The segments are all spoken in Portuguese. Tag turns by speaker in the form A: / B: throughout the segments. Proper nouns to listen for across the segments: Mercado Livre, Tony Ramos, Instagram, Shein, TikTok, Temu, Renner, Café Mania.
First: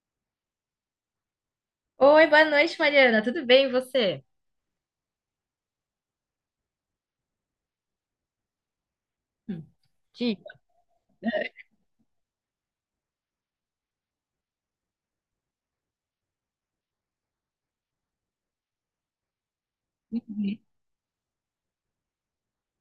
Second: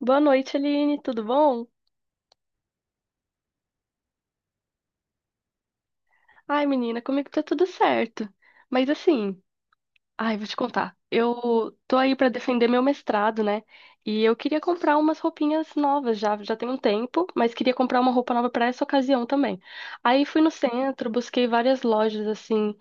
A: Boa noite, Aline, tudo bom?
B: Oi, boa noite, Mariana. Tudo bem, e você?
A: Ai, menina, comigo tá tudo certo. Mas assim,
B: Hum.
A: ai, vou te
B: Dica.
A: contar. Eu tô aí pra defender meu mestrado, né? E eu queria comprar umas roupinhas novas já tem um tempo, mas queria comprar uma roupa nova pra essa ocasião também. Aí fui no centro, busquei várias lojas assim,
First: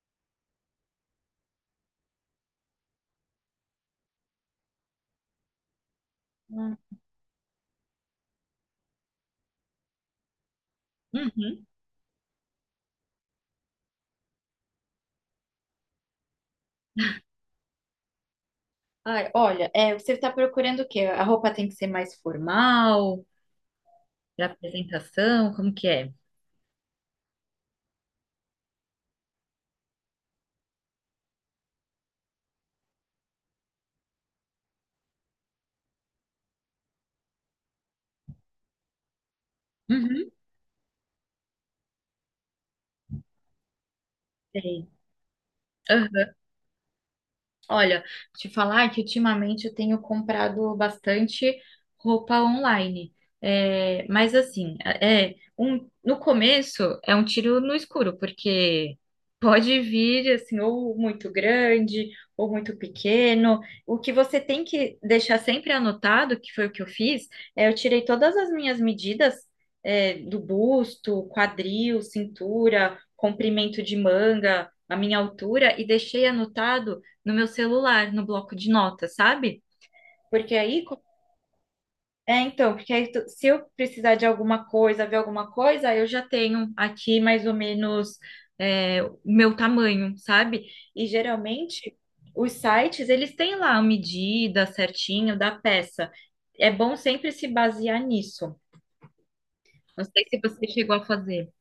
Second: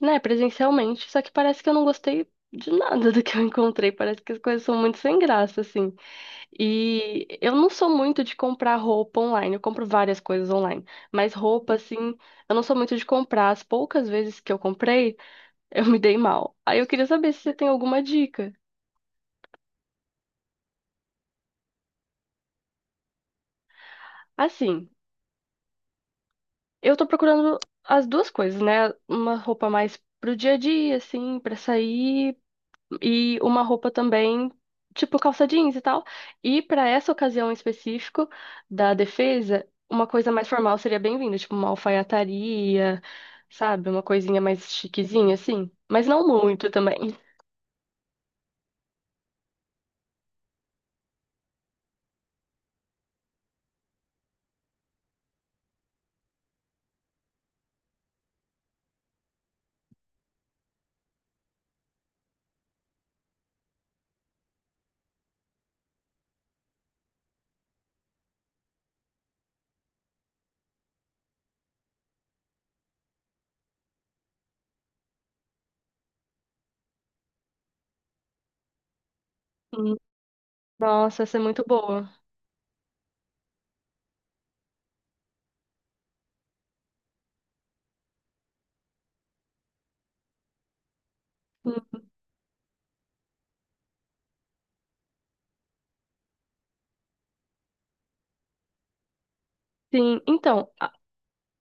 A: né, presencialmente, só que parece que eu não gostei de nada do que eu encontrei, parece que as coisas são muito sem graça assim. E eu não sou muito de comprar roupa online, eu compro várias coisas online, mas
B: Uhum.
A: roupa, assim, eu não sou muito de comprar. As poucas vezes que eu comprei, eu me dei mal. Aí eu queria saber se você tem alguma dica.
B: Ai, olha, você está procurando o quê? A roupa tem que ser mais formal, para
A: Assim,
B: apresentação, como que é?
A: eu tô procurando as duas coisas, né? Uma roupa mais pro dia a dia, assim, pra sair, e uma roupa também, tipo calça jeans e tal. E para essa ocasião em específico da defesa, uma
B: Uhum.
A: coisa mais formal seria bem-vinda, tipo uma alfaiataria, sabe? Uma coisinha mais chiquezinha, assim. Mas não
B: Sei.
A: muito também.
B: Olha, te falar que ultimamente eu tenho comprado bastante roupa online. Mas assim, no começo é um tiro no escuro, porque pode vir assim, ou muito grande, ou muito pequeno. O que você tem que deixar sempre anotado, que foi o que eu fiz, eu tirei todas as minhas medidas, do busto, quadril, cintura, comprimento de manga, a minha altura, e deixei anotado no meu celular, no bloco de notas, sabe?
A: Hum.
B: Porque aí,
A: Nossa, essa é muito boa.
B: porque aí, se eu precisar de alguma coisa, ver alguma coisa, eu já tenho aqui mais ou menos o meu tamanho, sabe? E geralmente
A: Hum.
B: os sites, eles têm lá a medida certinho da peça. É bom sempre se basear nisso. Não
A: Sim,
B: sei se você
A: então,
B: chegou a fazer.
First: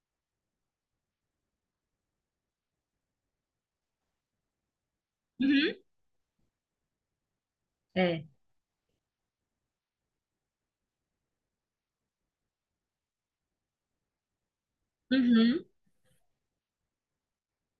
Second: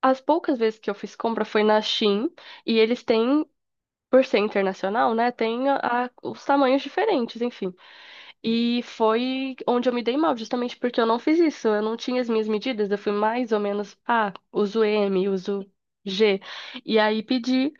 A: as poucas vezes que eu fiz compra foi na Shein, e eles têm, por ser internacional, né? Tem
B: Uhum.
A: os tamanhos diferentes, enfim.
B: É.
A: E foi onde eu me dei mal, justamente porque eu não fiz isso. Eu não tinha as minhas medidas, eu fui mais ou menos, ah, uso M,
B: Uhum.
A: uso G. E aí pedi,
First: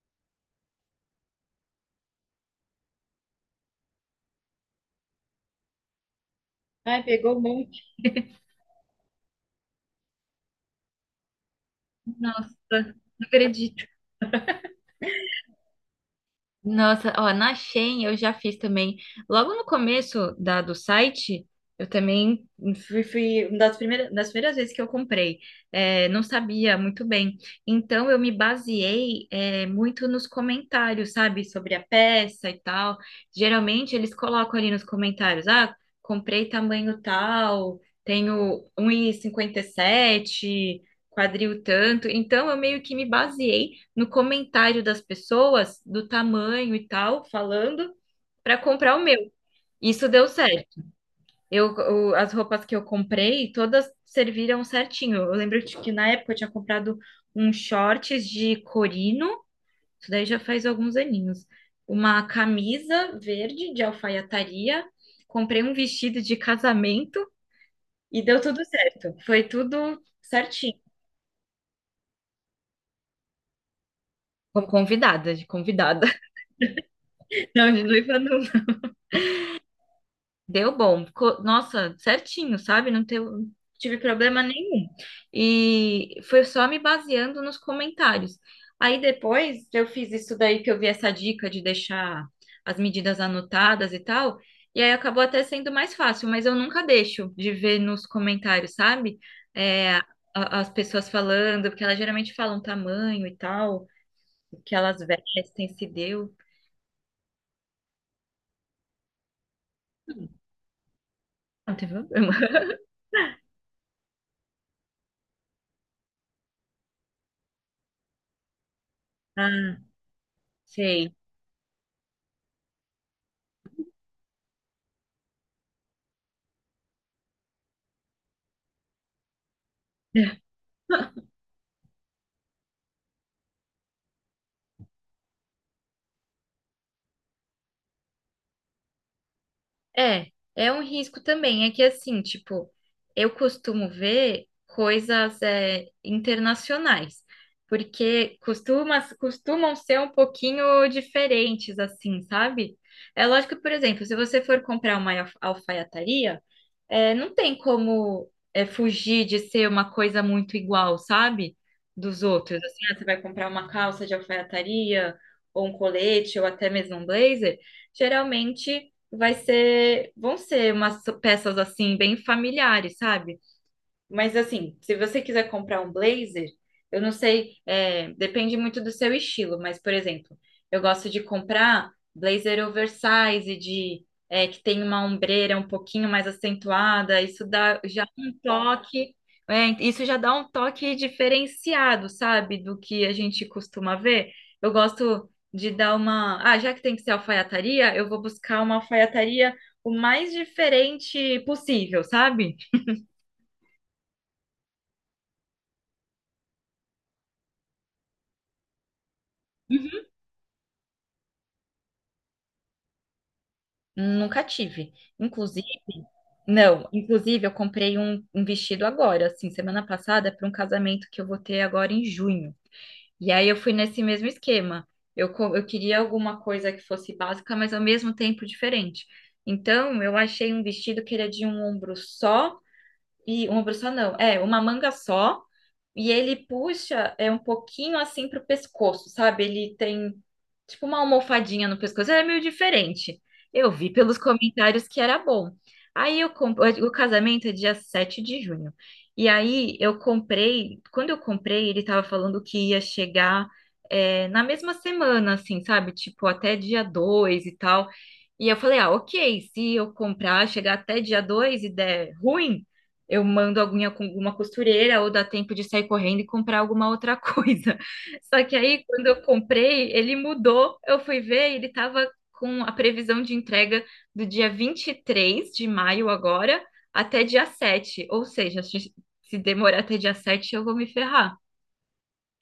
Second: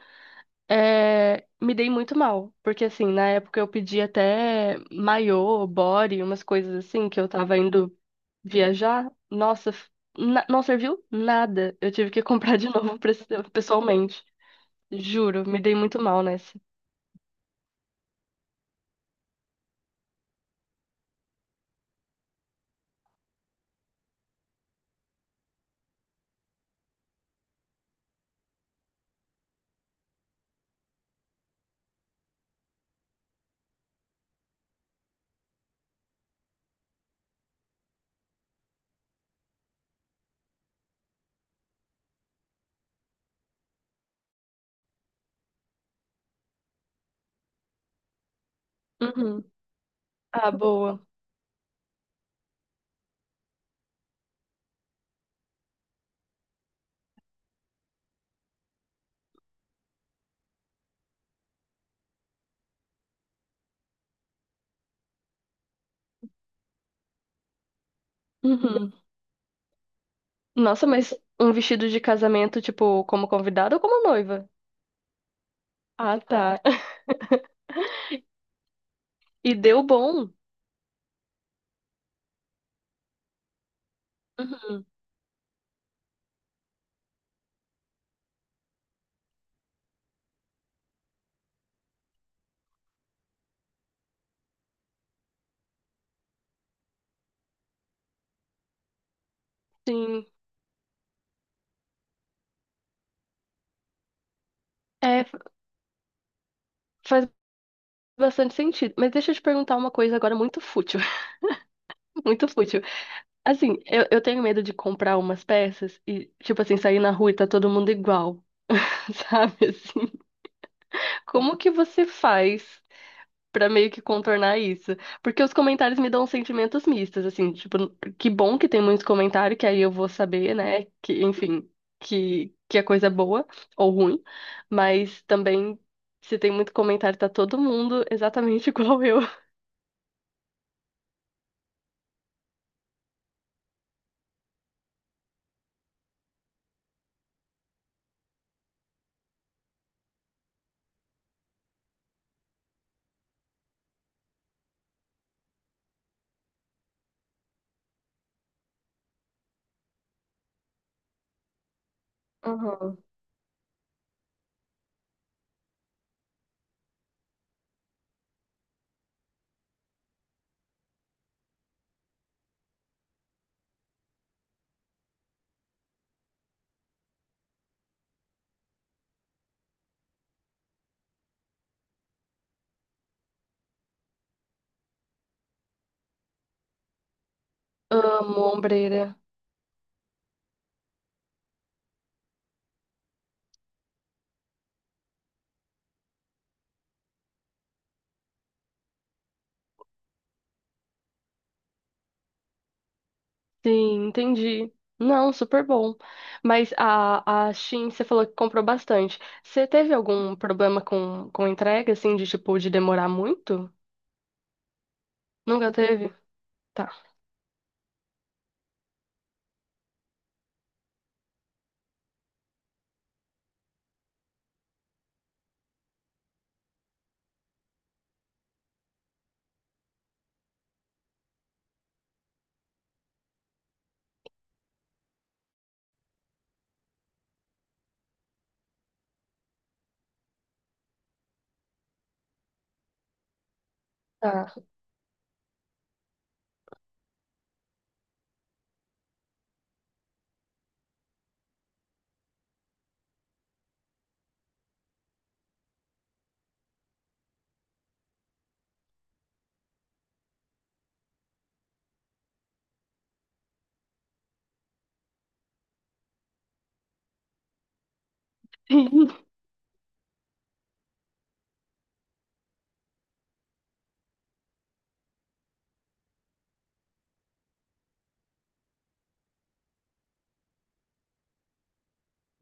A: me dei muito mal, porque assim, na época eu pedi até maiô, body, umas coisas
B: Ai,
A: assim, que eu
B: pegou um
A: tava
B: monte.
A: indo viajar. Nossa, não serviu nada. Eu tive que
B: Nossa,
A: comprar de novo
B: não acredito.
A: pessoalmente. Juro, me dei muito mal nessa.
B: Nossa, ó, na Shein eu já fiz também. Logo no começo do site, eu também fui uma das primeiras vezes que eu comprei. É, não sabia muito bem. Então eu me baseei, muito nos comentários, sabe? Sobre a peça e tal. Geralmente eles colocam ali nos comentários, ah, comprei tamanho tal, tenho um e cinquenta e sete, quadril tanto. Então eu meio que me baseei no comentário das pessoas, do tamanho e tal, falando, para comprar o meu.
A: Uhum.
B: Isso deu
A: Ah,
B: certo.
A: boa.
B: As roupas que eu comprei, todas serviram certinho. Eu lembro de que na época eu tinha comprado uns shorts de corino, isso daí já faz alguns aninhos. Uma camisa verde de alfaiataria, comprei um vestido de casamento e deu tudo
A: Uhum.
B: certo. Foi tudo certinho.
A: Nossa, mas um vestido de casamento, tipo, como convidada ou como noiva?
B: Como convidada, de convidada.
A: Ah, tá.
B: Não, de noiva não.
A: E deu bom.
B: Deu bom. Ficou- Nossa, certinho, sabe? Não teve, não tive problema
A: Uhum.
B: nenhum. E foi só me baseando nos comentários. Aí depois eu fiz isso daí que eu vi essa dica de deixar as medidas anotadas e tal. E aí acabou até sendo mais fácil, mas eu nunca deixo de ver nos comentários, sabe? É,
A: Sim.
B: a- As pessoas falando, porque elas geralmente falam tamanho e tal, o que elas
A: É, f-
B: vestem, se deu.
A: faz bastante sentido. Mas deixa eu te perguntar uma coisa agora muito fútil.
B: Não tem problema.
A: Muito fútil. Assim, eu tenho medo de comprar umas peças e, tipo assim, sair na rua e tá todo mundo igual, sabe?
B: Ah,
A: Assim,
B: sei.
A: como que você faz? Pra meio que contornar isso. Porque os comentários me dão sentimentos mistos, assim, tipo, que bom que tem muitos comentários, que aí eu vou saber, né, enfim, que a coisa é boa ou ruim, mas também, se tem muito comentário, tá todo mundo exatamente igual eu.
B: É, é um risco também. É que assim, tipo, eu costumo ver coisas internacionais, porque costumam ser um pouquinho diferentes, assim, sabe? É lógico que, por exemplo, se você for comprar uma alfaiataria, não tem como fugir de ser uma coisa muito igual, sabe? Dos outros. Assim, ah,
A: Uhum.
B: você vai comprar uma calça de alfaiataria, ou um colete, ou até mesmo um blazer, geralmente vai ser, vão ser umas peças assim, bem familiares, sabe? Mas assim, se você quiser comprar um blazer, eu não sei, é, depende muito do seu estilo, mas, por exemplo, eu gosto de comprar blazer oversize, que tem uma ombreira um pouquinho mais acentuada, isso dá já um
A: Amo
B: toque,
A: ombreira.
B: isso já dá um toque diferenciado, sabe, do que a gente costuma ver. Eu gosto de dar uma. Ah, já que tem que ser alfaiataria, eu vou buscar uma alfaiataria o mais diferente possível, sabe?
A: Sim, entendi. Não, super bom. Mas a Shein, você falou que comprou bastante. Você teve algum problema com entrega, assim, de tipo, de demorar muito?
B: Nunca tive. Inclusive,
A: Nunca teve?
B: não,
A: Tá.
B: inclusive eu comprei um vestido agora, assim, semana passada, para um casamento que eu vou ter agora em junho. E aí eu fui nesse mesmo esquema. Eu queria alguma coisa que fosse básica, mas ao mesmo tempo diferente. Então, eu achei um vestido que era de um ombro só. E uma pessoa não, é uma manga só, e ele puxa um pouquinho assim pro pescoço, sabe? Ele tem tipo uma almofadinha no pescoço, é meio diferente. Eu vi pelos
A: Tá.
B: comentários que era bom. Aí eu comprei, o casamento é dia 7 de junho. E aí eu comprei, quando eu comprei, ele tava falando que ia chegar na mesma semana, assim, sabe? Tipo, até dia 2 e tal. E eu falei, ah, ok, se eu comprar, chegar até dia 2 e der ruim, eu mando alguma, alguma costureira ou dá tempo de sair correndo e comprar alguma outra coisa. Só que aí, quando eu comprei, ele mudou. Eu fui ver, e ele estava com a previsão de entrega do dia 23 de maio agora até dia 7. Ou seja, se demorar até dia 7 eu vou me ferrar.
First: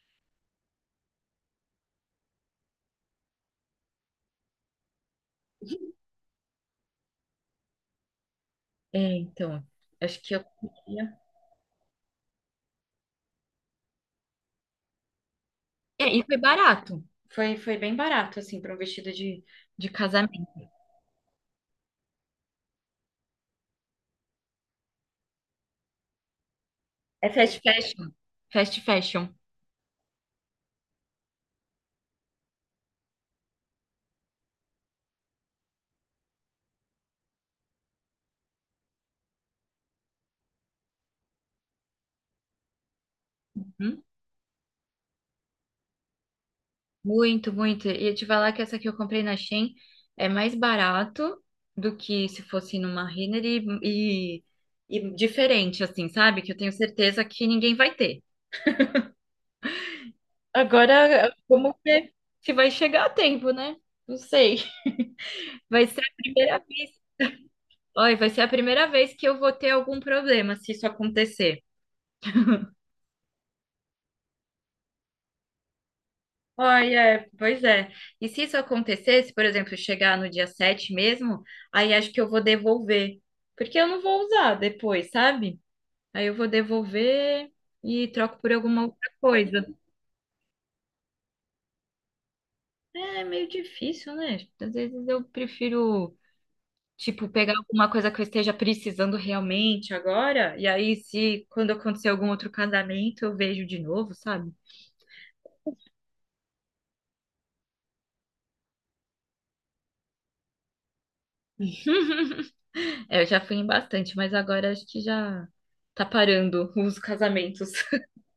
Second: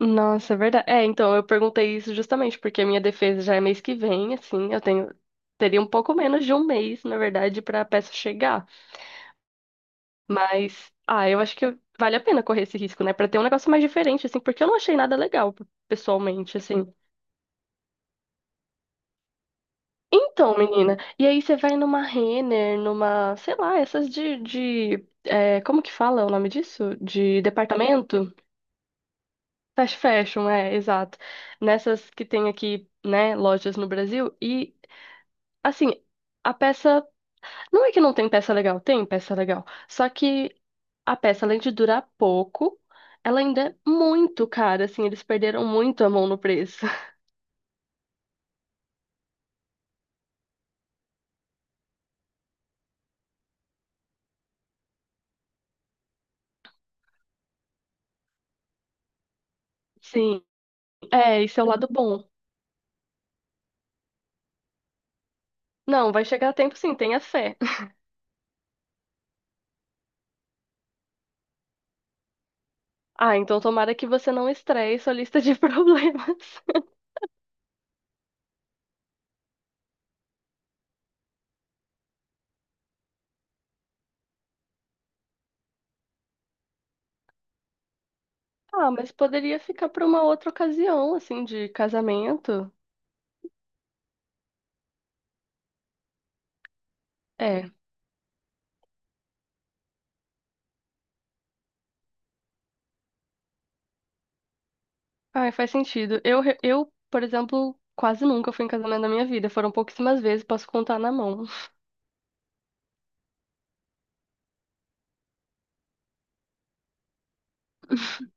A: Nossa, é verdade. É, então, eu perguntei isso justamente porque a minha defesa já é mês que vem, assim, eu tenho teria um pouco menos de um mês, na verdade, pra peça chegar.
B: É, então, acho que eu
A: Mas,
B: queria.
A: ah, eu acho que vale a pena correr esse risco, né? Pra ter um negócio mais diferente, assim, porque eu não achei nada legal,
B: É, e foi
A: pessoalmente, assim.
B: barato. Foi, foi bem barato, assim, para um vestido de casamento.
A: Então, menina, e aí você vai numa Renner, numa, sei lá, essas é, como que fala o nome disso?
B: É
A: De
B: fast fashion.
A: departamento?
B: Fast fashion.
A: Fast fashion, é, exato. Nessas que tem aqui, né, lojas no Brasil. E, assim, a peça. Não é que não tem peça legal, tem peça legal. Só que a peça, além de durar pouco, ela ainda é
B: Uhum.
A: muito cara, assim, eles perderam muito a mão no preço.
B: Muito, muito. E eu te falar que essa que eu comprei na Shein é mais barato do que se fosse numa Renner e, e diferente, assim, sabe? Que eu tenho certeza que ninguém vai ter.
A: Sim,
B: Agora,
A: é, esse é o
B: vamos
A: lado
B: ver
A: bom.
B: se vai chegar a tempo, né? Não sei. Vai ser
A: Não,
B: a
A: vai chegar a
B: primeira
A: tempo
B: vez.
A: sim, tenha fé.
B: Olha, vai ser a primeira vez que eu vou ter algum problema se isso acontecer.
A: Ah, então tomara que você não estreie sua lista de problemas.
B: Ai, é, pois é. E se isso acontecesse, por exemplo, chegar no dia 7 mesmo, aí acho que eu vou devolver, porque eu não vou usar depois, sabe? Aí eu vou devolver e troco por alguma
A: Ah,
B: outra
A: mas poderia
B: coisa.
A: ficar para uma outra ocasião, assim, de casamento.
B: É meio difícil, né? Às vezes eu prefiro, tipo, pegar
A: É.
B: alguma coisa que eu esteja precisando realmente agora, e aí se quando acontecer algum outro casamento, eu vejo de novo, sabe?
A: Ai, faz sentido. Eu, por exemplo, quase nunca fui em casamento na minha vida. Foram pouquíssimas vezes, posso contar na mão.
B: É, eu já fui em bastante, mas agora acho que já tá parando os casamentos.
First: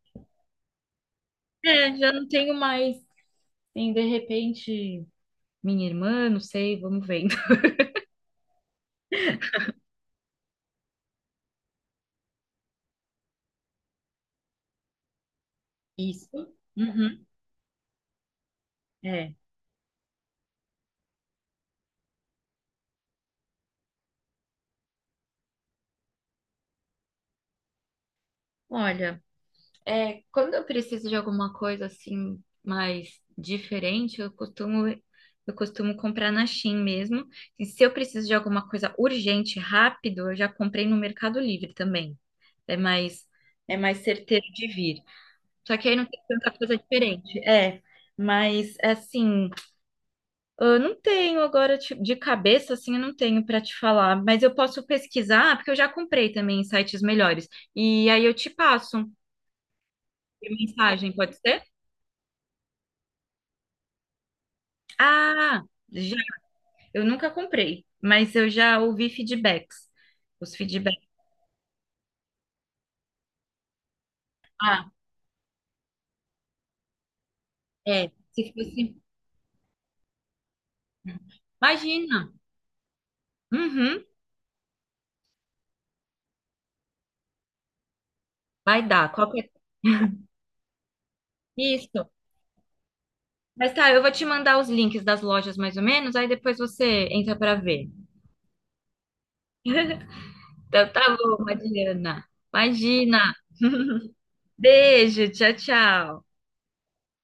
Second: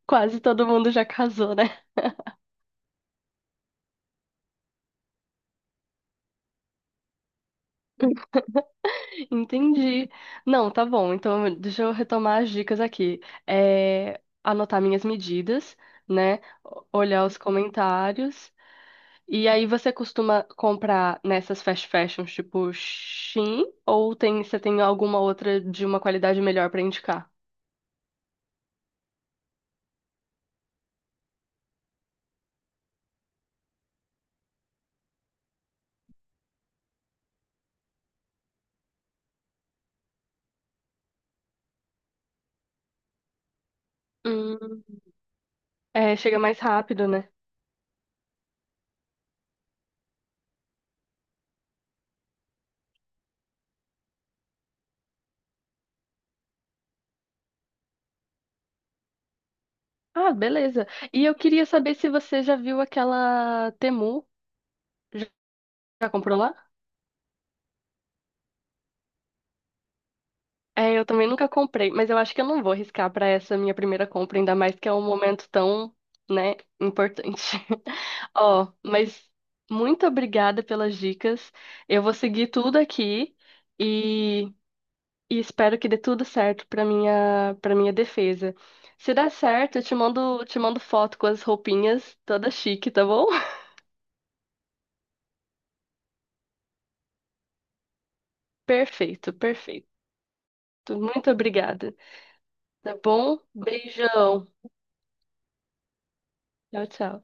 A: Quase todo mundo já casou, né?
B: É, já não tenho mais. Tem, de repente, minha irmã, não sei, vamos vendo.
A: Entendi. Não, tá bom. Então, deixa eu retomar as dicas aqui. É, anotar minhas medidas, né?
B: Isso. Uhum,
A: Olhar os comentários.
B: é.
A: E aí, você costuma comprar nessas fast fashions, tipo Shein? Ou tem, você tem alguma outra de uma qualidade melhor pra indicar?
B: Olha, é, quando eu preciso de alguma coisa assim mais diferente, eu costumo comprar na Shein mesmo. E se eu preciso de alguma coisa urgente, rápido, eu já comprei no Mercado Livre também. É mais É mais certeiro de
A: Hum,
B: vir. Só que aí não
A: é,
B: tem
A: chega
B: tanta
A: mais
B: coisa
A: rápido, né?
B: diferente. É, mas assim, eu não tenho agora de cabeça, assim, eu não tenho para te falar, mas eu posso pesquisar, porque eu já comprei também em sites melhores. E aí eu te passo
A: Ah,
B: por
A: beleza.
B: mensagem,
A: E eu
B: pode ser?
A: queria saber se você já viu aquela Temu. Já
B: Ah,
A: Já
B: já,
A: comprou lá?
B: eu nunca comprei, mas eu já ouvi feedbacks. Os
A: É, eu
B: feedbacks.
A: também nunca comprei, mas eu acho que eu não vou arriscar para essa minha primeira compra, ainda mais que
B: Ah,
A: é um momento tão, né, importante.
B: é. Se
A: Ó,
B: fosse.
A: mas muito obrigada pelas dicas. Eu vou
B: Imagina.
A: seguir tudo aqui
B: Uhum,
A: e, e espero que dê tudo certo para minha defesa.
B: vai dar.
A: Se dar
B: Qualquer...
A: certo, eu te mando foto com as
B: Isso.
A: roupinhas toda chique, tá bom?
B: Mas tá, eu vou te mandar os links das lojas mais ou menos, aí depois você entra para ver.
A: Perfeito, perfeito.
B: Então tá
A: Muito
B: bom,
A: obrigada.
B: Adriana.
A: Tá
B: Imagina.
A: bom? Beijão.
B: Beijo, tchau, tchau.
A: Tchau, tchau.